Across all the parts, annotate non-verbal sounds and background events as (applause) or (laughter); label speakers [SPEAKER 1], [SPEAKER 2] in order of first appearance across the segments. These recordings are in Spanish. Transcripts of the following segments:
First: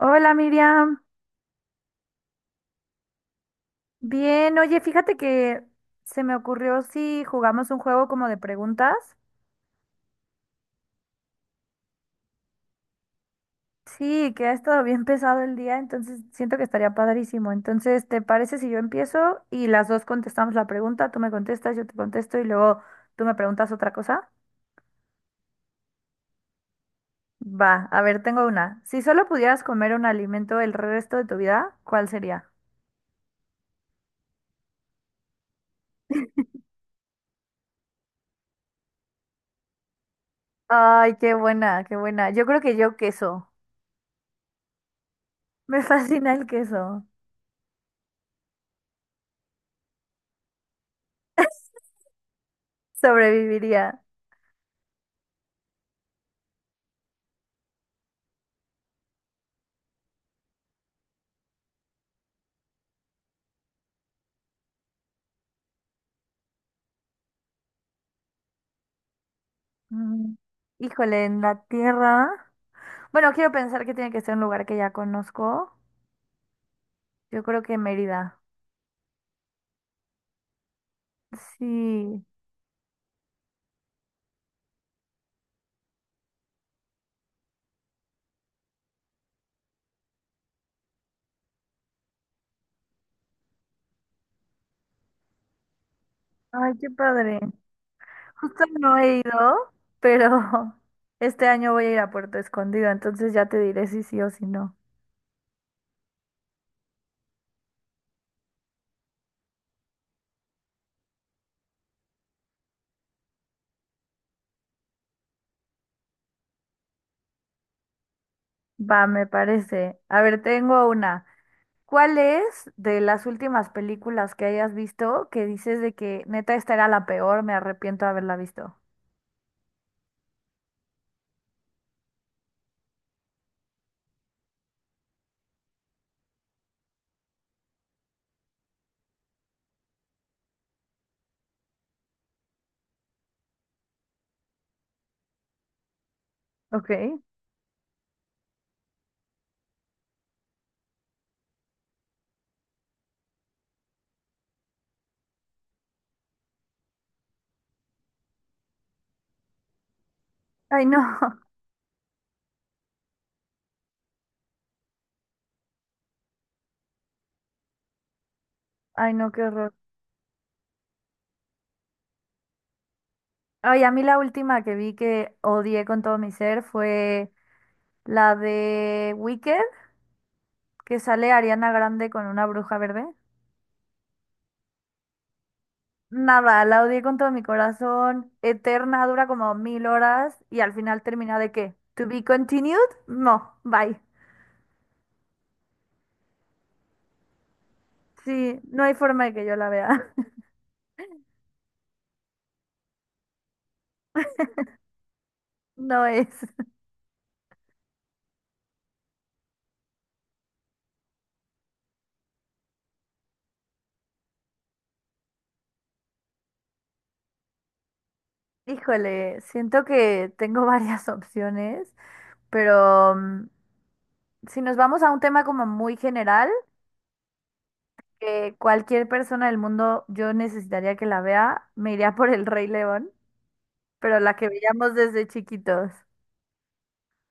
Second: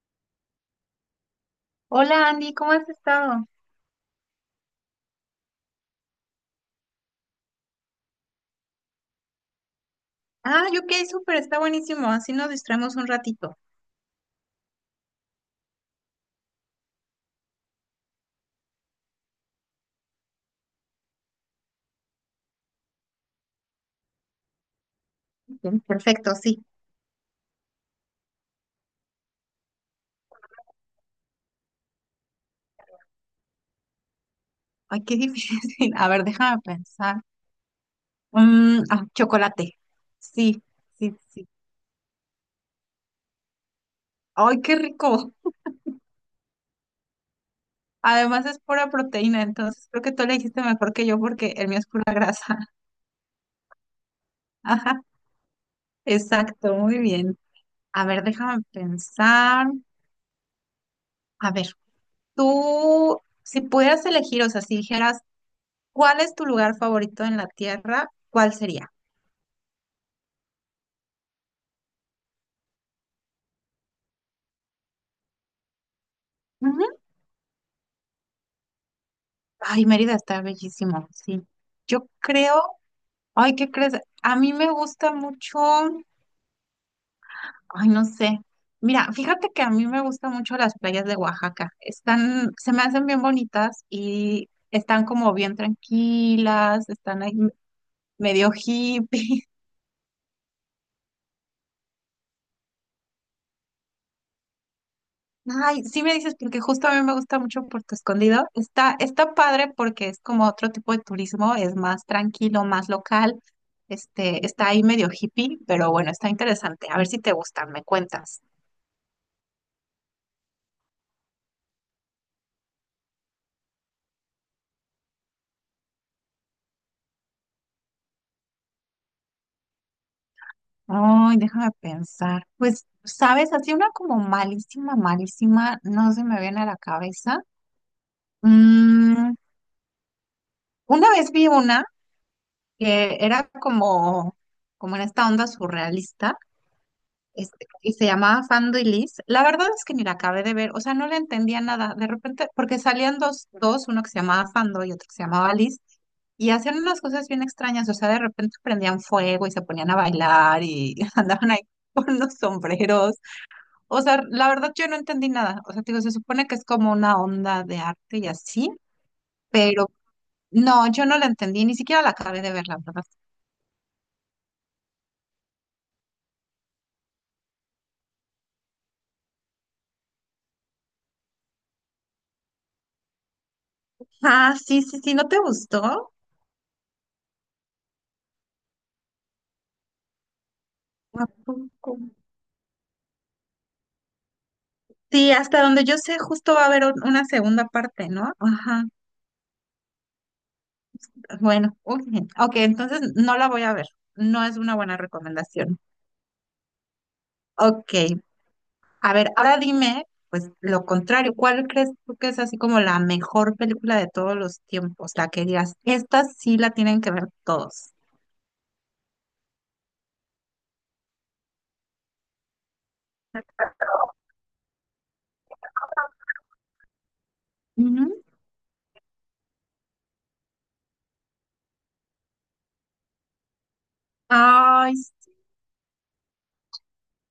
[SPEAKER 1] Hola Miriam,
[SPEAKER 2] Hola Andy, ¿cómo has estado?
[SPEAKER 1] bien, oye, fíjate que se me ocurrió si jugamos un juego como de preguntas.
[SPEAKER 2] Ah, yo ok, súper, está buenísimo. Así nos distraemos un ratito.
[SPEAKER 1] Sí, que ha estado bien (laughs) pesado el día, entonces siento que estaría padrísimo. Entonces, ¿te parece si yo empiezo y las dos contestamos la pregunta? Tú me contestas, yo te contesto y luego tú me preguntas otra cosa.
[SPEAKER 2] Bien, perfecto, sí.
[SPEAKER 1] Va, a ver, tengo una. Si solo pudieras comer un alimento el resto de tu vida, ¿cuál sería?
[SPEAKER 2] Ay, qué difícil. (laughs) A ver, déjame pensar. Ah, chocolate. Sí, sí,
[SPEAKER 1] Ay, qué
[SPEAKER 2] sí.
[SPEAKER 1] buena, qué buena. Yo creo que yo queso.
[SPEAKER 2] Ay, qué rico.
[SPEAKER 1] (laughs) Me fascina el queso.
[SPEAKER 2] Además es pura proteína, entonces creo que tú le dijiste mejor que yo porque el mío es pura grasa. (laughs)
[SPEAKER 1] Sobreviviría.
[SPEAKER 2] Ajá, exacto, muy bien. A ver, déjame pensar. A ver, tú, si pudieras elegir, o sea, si dijeras, ¿cuál es tu lugar favorito en la Tierra? ¿Cuál sería?
[SPEAKER 1] Mm, Híjole, en la tierra. Bueno, quiero pensar que tiene que ser un lugar que ya conozco. Yo creo que Mérida.
[SPEAKER 2] Ay, Mérida está bellísimo, sí. Yo
[SPEAKER 1] Sí.
[SPEAKER 2] creo, ay, ¿qué crees? A mí me gusta mucho, ay, no sé. Mira, fíjate que a mí me gustan mucho las playas de Oaxaca. Están, se me hacen bien bonitas y están como bien
[SPEAKER 1] Ay,
[SPEAKER 2] tranquilas,
[SPEAKER 1] qué
[SPEAKER 2] están ahí
[SPEAKER 1] padre.
[SPEAKER 2] medio
[SPEAKER 1] Justo no he
[SPEAKER 2] hippie.
[SPEAKER 1] ido, pero (laughs) este año voy a ir a Puerto Escondido, entonces ya te diré si sí o si no.
[SPEAKER 2] Ay, sí me dices, porque justo a mí me gusta mucho Puerto Escondido. Está, está padre porque es como otro tipo de turismo, es más tranquilo, más local. Este, está ahí medio hippie, pero bueno, está interesante. A ver si te gustan, me cuentas.
[SPEAKER 1] Va, me parece. A ver, tengo una. ¿Cuál es de las últimas películas que hayas visto que dices de que neta esta era la peor, me arrepiento de haberla visto?
[SPEAKER 2] Ay, déjame pensar. Pues, sabes, así una como malísima, malísima, no se me viene a la cabeza. Mm, una vez vi una que era como, como en esta onda surrealista.
[SPEAKER 1] Ok.
[SPEAKER 2] Este, y se llamaba Fando y Liz. La verdad es que ni la acabé de ver, o sea, no le entendía nada. De repente, porque salían dos, dos, uno que se llamaba Fando y otro que se llamaba Liz, y hacían unas cosas bien extrañas, o sea, de repente prendían fuego y se ponían a bailar
[SPEAKER 1] Ay,
[SPEAKER 2] y (laughs)
[SPEAKER 1] no. (laughs)
[SPEAKER 2] andaban ahí con los sombreros. O sea, la verdad yo no entendí nada. O sea, te digo, se supone que es como una onda de arte y así,
[SPEAKER 1] Ay, no, qué horror.
[SPEAKER 2] pero no, yo no la entendí, ni siquiera la acabé de ver, la verdad.
[SPEAKER 1] Ay, a mí la última que vi que odié con todo mi ser fue la de Wicked, que sale Ariana Grande con una bruja verde.
[SPEAKER 2] Ah, sí, sí, sí, ¿no te gustó?
[SPEAKER 1] Nada, la odié con todo mi corazón. Eterna, dura como 1.000 horas y al final
[SPEAKER 2] ¿A
[SPEAKER 1] termina de qué?
[SPEAKER 2] poco?
[SPEAKER 1] ¿To be continued? No, bye.
[SPEAKER 2] Sí, hasta donde yo sé, justo va a haber una segunda parte, ¿no?
[SPEAKER 1] Sí, no
[SPEAKER 2] Ajá.
[SPEAKER 1] hay forma de que yo la vea. (laughs)
[SPEAKER 2] Bueno, ok, ok, entonces no la voy a ver. No es una buena recomendación.
[SPEAKER 1] No es.
[SPEAKER 2] Ok, a ver, ahora dime, pues lo contrario, ¿cuál crees tú que es así como la mejor película de todos los tiempos? La que digas, esta sí la tienen que ver todos.
[SPEAKER 1] Híjole, siento que tengo (laughs) varias opciones, pero si nos vamos a un tema como muy general.
[SPEAKER 2] Ujú.
[SPEAKER 1] Que cualquier persona del mundo yo necesitaría que la vea, me iría por El Rey León, pero la que veíamos
[SPEAKER 2] Ay,
[SPEAKER 1] desde chiquitos.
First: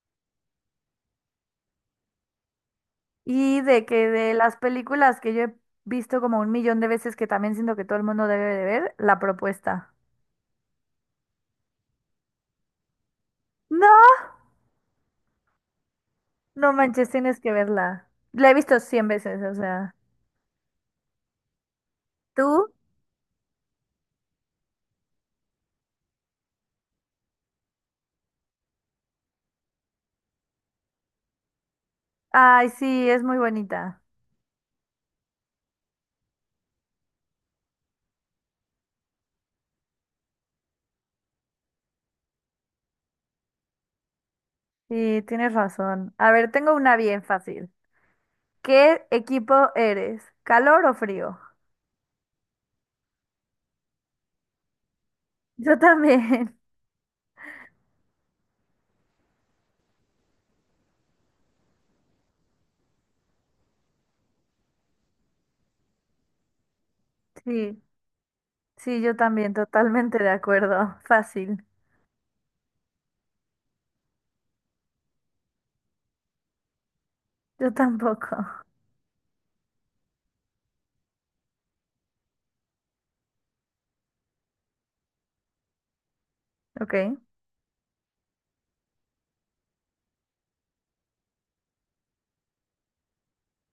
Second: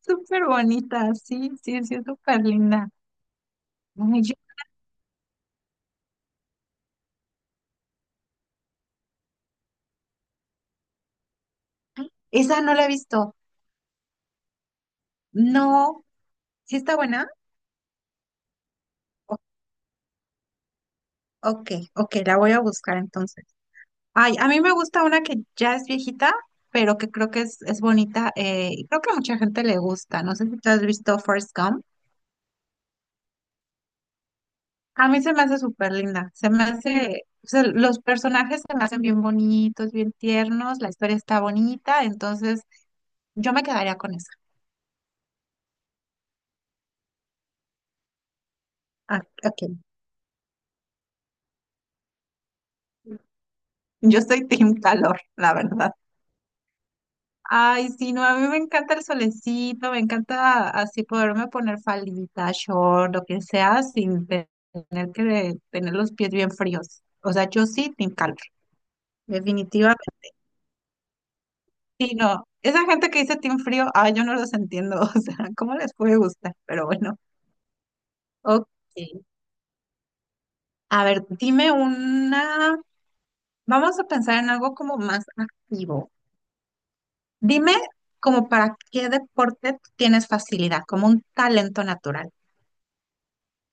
[SPEAKER 2] súper bonita, sí, sí, sí, es súper linda.
[SPEAKER 1] Y de que
[SPEAKER 2] Ay,
[SPEAKER 1] de las películas que yo he visto como 1 millón de veces, que también siento que todo el mundo debe de ver, La Propuesta.
[SPEAKER 2] esa no la he visto.
[SPEAKER 1] No,
[SPEAKER 2] No,
[SPEAKER 1] no
[SPEAKER 2] ¿sí está
[SPEAKER 1] manches,
[SPEAKER 2] buena?
[SPEAKER 1] tienes que verla. La he visto cien
[SPEAKER 2] O-
[SPEAKER 1] veces, o sea.
[SPEAKER 2] Ok, ok, la voy a
[SPEAKER 1] ¿Tú?
[SPEAKER 2] buscar entonces. Ay, a mí me gusta una que ya es viejita, pero que creo que es bonita. Y creo que a mucha gente le gusta. No sé si tú has visto First Gump.
[SPEAKER 1] Ay, sí, es muy bonita.
[SPEAKER 2] A mí se me hace súper linda. Se me hace, o sea, los personajes se me hacen bien bonitos, bien tiernos. La historia está bonita, entonces yo me quedaría con esa.
[SPEAKER 1] Sí, tienes razón. A ver, tengo una bien fácil. ¿Qué
[SPEAKER 2] Ah, ok.
[SPEAKER 1] equipo eres? ¿Calor o frío?
[SPEAKER 2] Yo soy Team Calor, la
[SPEAKER 1] Yo
[SPEAKER 2] verdad.
[SPEAKER 1] también,
[SPEAKER 2] Ay, sí, no, a mí me encanta el solecito, me encanta así poderme poner faldita, short, lo que sea, sin te- tener que tener los pies bien fríos. O
[SPEAKER 1] (laughs)
[SPEAKER 2] sea, yo
[SPEAKER 1] sí.
[SPEAKER 2] sí, team calor,
[SPEAKER 1] Sí, yo también,
[SPEAKER 2] definitivamente.
[SPEAKER 1] totalmente de acuerdo. Fácil.
[SPEAKER 2] Sí, no, esa gente que dice team frío, ay, yo no los entiendo, (laughs) o sea, ¿cómo les puede gustar? Pero bueno,
[SPEAKER 1] Yo tampoco.
[SPEAKER 2] ok.
[SPEAKER 1] (laughs)
[SPEAKER 2] A ver, dime una, vamos a pensar en algo como más activo.
[SPEAKER 1] Ok.
[SPEAKER 2] Dime como para qué deporte tienes facilidad, como un talento natural.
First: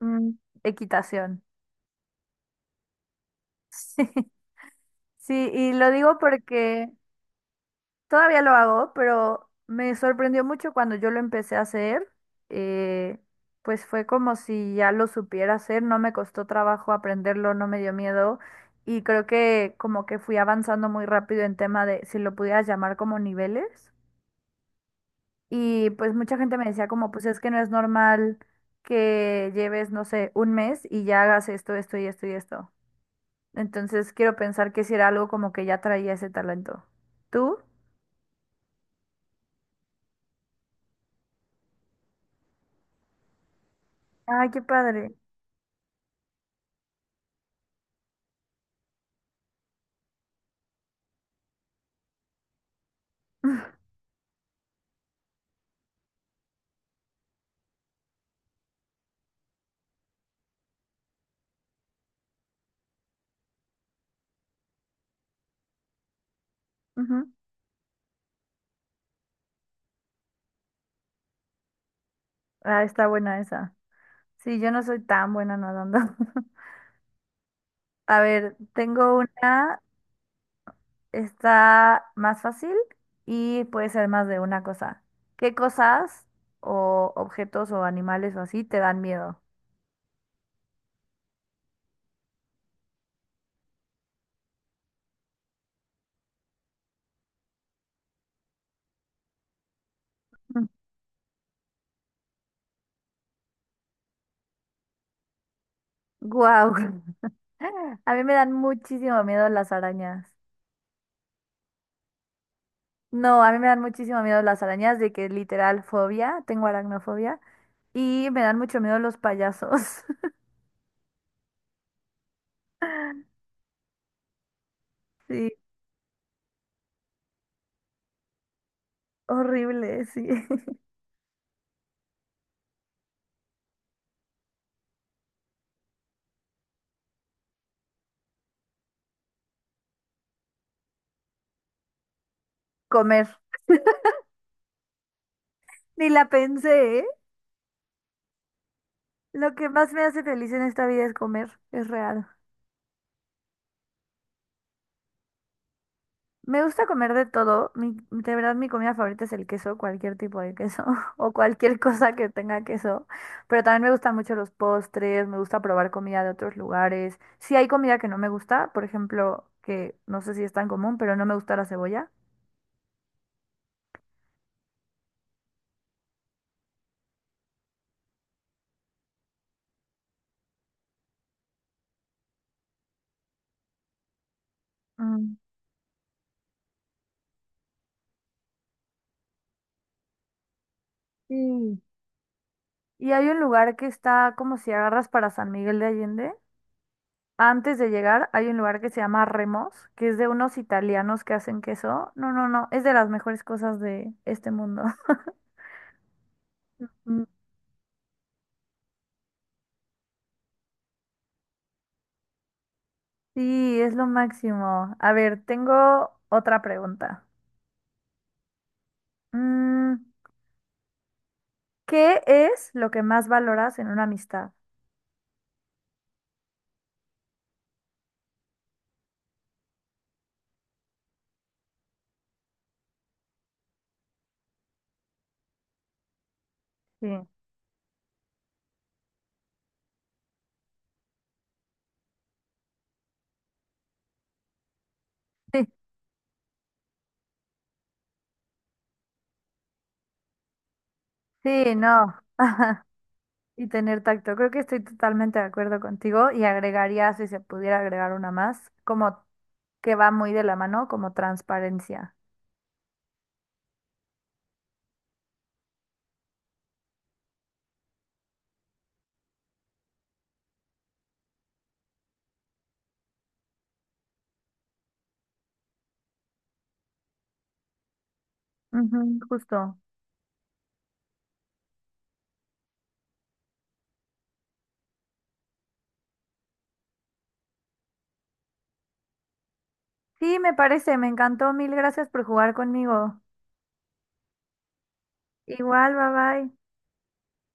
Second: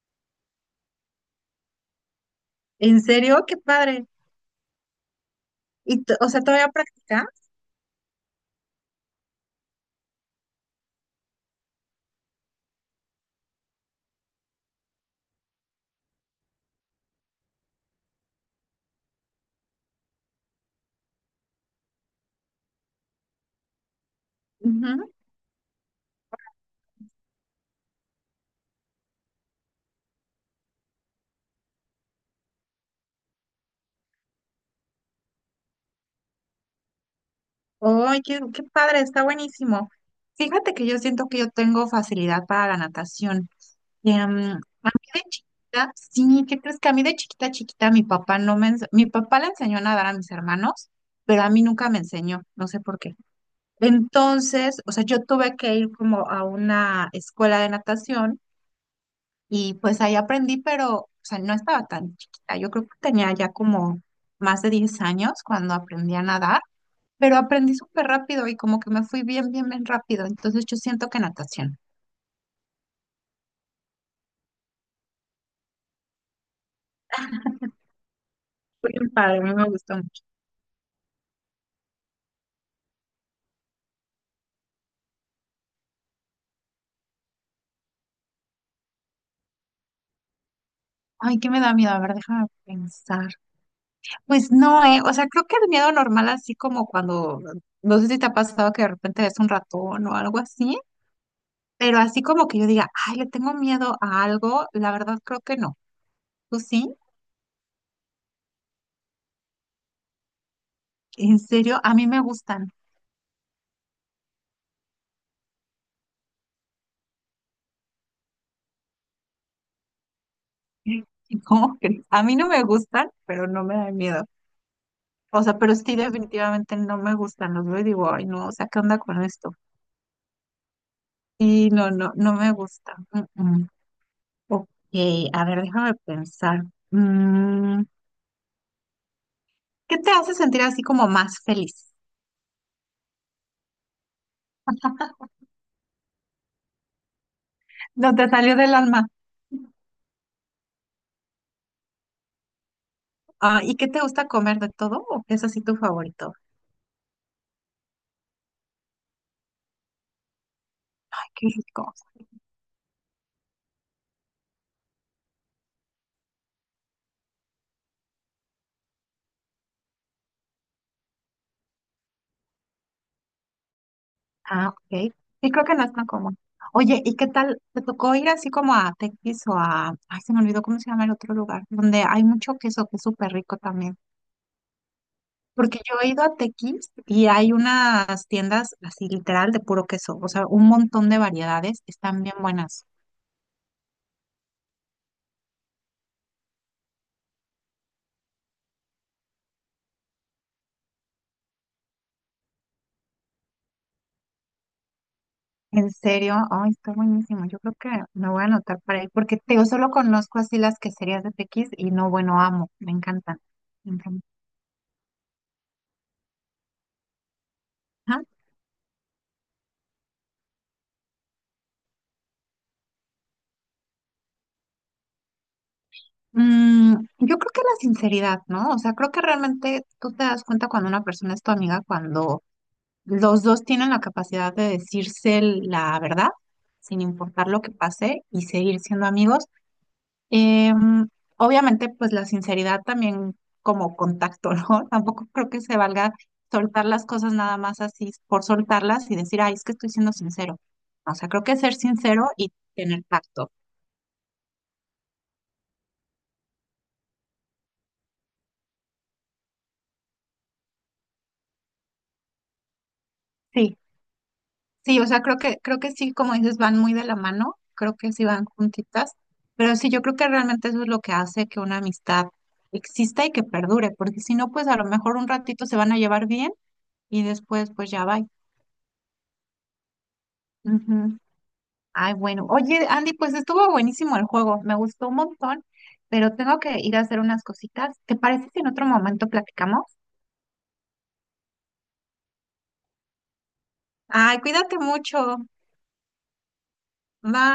[SPEAKER 1] Mm, equitación. (laughs)
[SPEAKER 2] ¿En serio? ¡Qué padre!
[SPEAKER 1] Sí. Sí, y lo
[SPEAKER 2] Y,
[SPEAKER 1] digo
[SPEAKER 2] o sea, ¿todavía
[SPEAKER 1] porque
[SPEAKER 2] practicas?
[SPEAKER 1] todavía lo hago, pero me sorprendió mucho cuando yo lo empecé a hacer. eh, pues fue como si ya lo supiera hacer, no me costó trabajo aprenderlo, no me dio miedo. Y creo que como que fui avanzando muy rápido en tema de si lo pudieras llamar como niveles.
[SPEAKER 2] Ujú.
[SPEAKER 1] Y pues mucha gente me decía como, pues es que no es normal que lleves, no sé, un mes y ya hagas esto, esto y esto y esto. Entonces quiero pensar que si era algo como que ya traía ese talento. ¿Tú?
[SPEAKER 2] ¡Ay, qué, qué padre! Está buenísimo. Fíjate que yo siento que yo tengo facilidad para la natación. Em,
[SPEAKER 1] Ay, qué padre.
[SPEAKER 2] de chiquita, sí, ¿qué crees que a mí de chiquita, chiquita, mi papá no me, ens- mi papá le enseñó a nadar a mis hermanos, pero a mí nunca me enseñó, no sé por qué.
[SPEAKER 1] (laughs)
[SPEAKER 2] Entonces, o sea, yo tuve que ir como a una escuela de natación. Y pues ahí aprendí, pero, o sea, no estaba tan chiquita. Yo creo que tenía ya como más de 10 años cuando aprendí a nadar,
[SPEAKER 1] Ujú.
[SPEAKER 2] pero aprendí súper rápido y como que me fui bien, bien, bien rápido. Entonces yo siento que natación.
[SPEAKER 1] Ah, está buena esa. Sí, yo no soy tan buena nadando. (laughs) A ver,
[SPEAKER 2] Fue bien
[SPEAKER 1] tengo
[SPEAKER 2] padre, a mí me
[SPEAKER 1] una,
[SPEAKER 2] gustó mucho.
[SPEAKER 1] está más fácil y puede ser más de una cosa. ¿Qué cosas o objetos o animales o así te dan miedo?
[SPEAKER 2] Ay, ¿qué me da miedo? A ver, déjame pensar. Pues no, O sea, creo que el miedo normal, así como cuando, no sé si te ha pasado que de repente ves un ratón o algo así, pero así como que yo diga, ay, le tengo miedo a algo, la verdad creo que no. ¿Tú
[SPEAKER 1] Wow.
[SPEAKER 2] sí?
[SPEAKER 1] (laughs) A mí me dan muchísimo miedo las arañas.
[SPEAKER 2] En serio, a mí me gustan.
[SPEAKER 1] No, a mí me dan muchísimo miedo las arañas, de que literal fobia, tengo aracnofobia. Y me dan mucho miedo los payasos. (laughs)
[SPEAKER 2] (laughs) ¿Cómo crees? A mí no me gustan, pero no me dan miedo. O
[SPEAKER 1] Sí,
[SPEAKER 2] sea, pero sí definitivamente no me gustan. Los veo y digo, ay, no, o sea, ¿qué onda con esto?
[SPEAKER 1] horrible, sí. (laughs)
[SPEAKER 2] Sí, no, no, no me gusta. Mm, mm. Ok, a ver, déjame pensar. Mm, ¿Qué te hace sentir así como más feliz?
[SPEAKER 1] Comer. Ni la pensé, ¿eh?
[SPEAKER 2] No te salió del alma.
[SPEAKER 1] Lo que más me hace feliz en esta vida es comer, es real.
[SPEAKER 2] Ah, ¿y qué te gusta comer de todo? ¿O qué es así tu favorito?
[SPEAKER 1] Me gusta comer de todo. Mi, de verdad, mi comida favorita es el queso, cualquier tipo de queso (laughs)
[SPEAKER 2] Ay,
[SPEAKER 1] o
[SPEAKER 2] qué
[SPEAKER 1] cualquier
[SPEAKER 2] rico.
[SPEAKER 1] cosa que tenga queso. Pero también me gustan mucho los postres, me gusta probar comida de otros lugares. Si hay comida que no me gusta, por ejemplo, que no sé si es tan común, pero no me gusta la cebolla.
[SPEAKER 2] Ah, ok. Sí, creo que no es tan común. Oye, ¿y qué tal? ¿Te tocó ir así como a Tequis o a... Ay, se me olvidó cómo se llama el otro lugar, donde hay mucho queso que es súper rico también.
[SPEAKER 1] Mm,
[SPEAKER 2] Porque yo he ido a Tequis y hay unas tiendas así literal de puro queso, o sea, un montón de
[SPEAKER 1] sí.
[SPEAKER 2] variedades, están bien buenas.
[SPEAKER 1] Y hay un lugar que está como si agarras para San Miguel de Allende. Antes de llegar hay un lugar que se llama Remos, que es de unos italianos que hacen queso. No, no, no, es de las mejores cosas de este mundo. (laughs)
[SPEAKER 2] En serio, ay, está buenísimo. Yo creo que me voy a anotar para ir, porque te digo, solo conozco así las queserías de Tequis y no, bueno, amo, me encantan.
[SPEAKER 1] Sí, es
[SPEAKER 2] Me
[SPEAKER 1] lo
[SPEAKER 2] encantan.
[SPEAKER 1] máximo. A ver, tengo otra pregunta. Mm, ¿Qué es lo que más valoras en una amistad?
[SPEAKER 2] Yo creo que la sinceridad, ¿no? O sea, creo que realmente tú te das cuenta cuando una persona es tu amiga, cuando los dos tienen la capacidad de decirse la verdad, sin
[SPEAKER 1] Sí,
[SPEAKER 2] importar lo que pase, y seguir siendo amigos. Em, obviamente, pues la sinceridad también como contacto, ¿no? (laughs) Tampoco creo que
[SPEAKER 1] (laughs) sí,
[SPEAKER 2] se valga soltar las cosas nada más así por soltarlas y decir, ay, es que estoy siendo sincero. O sea, creo que ser
[SPEAKER 1] sí, no.
[SPEAKER 2] sincero
[SPEAKER 1] (laughs)
[SPEAKER 2] y tener tacto.
[SPEAKER 1] Y tener tacto. Creo que estoy totalmente de acuerdo contigo y agregaría, si se pudiera agregar una más, como que va muy de la mano, como transparencia.
[SPEAKER 2] Sí, sí, o sea, creo que sí, como dices, van muy de la mano, creo que sí van juntitas, pero sí, yo creo que realmente eso es lo que hace que una amistad exista y que perdure, porque si no, pues a lo mejor un ratito se van a llevar bien y después pues ya va.
[SPEAKER 1] Ujú, justo.
[SPEAKER 2] Ay, bueno. Oye, Andy, pues estuvo buenísimo el juego, me gustó un montón, pero tengo que ir a hacer unas cositas. ¿Te parece si en otro momento platicamos?
[SPEAKER 1] Sí, me parece, me encantó. Mil gracias por jugar conmigo.
[SPEAKER 2] Ay, cuídate mucho.
[SPEAKER 1] Igual, bye bye.
[SPEAKER 2] Bye.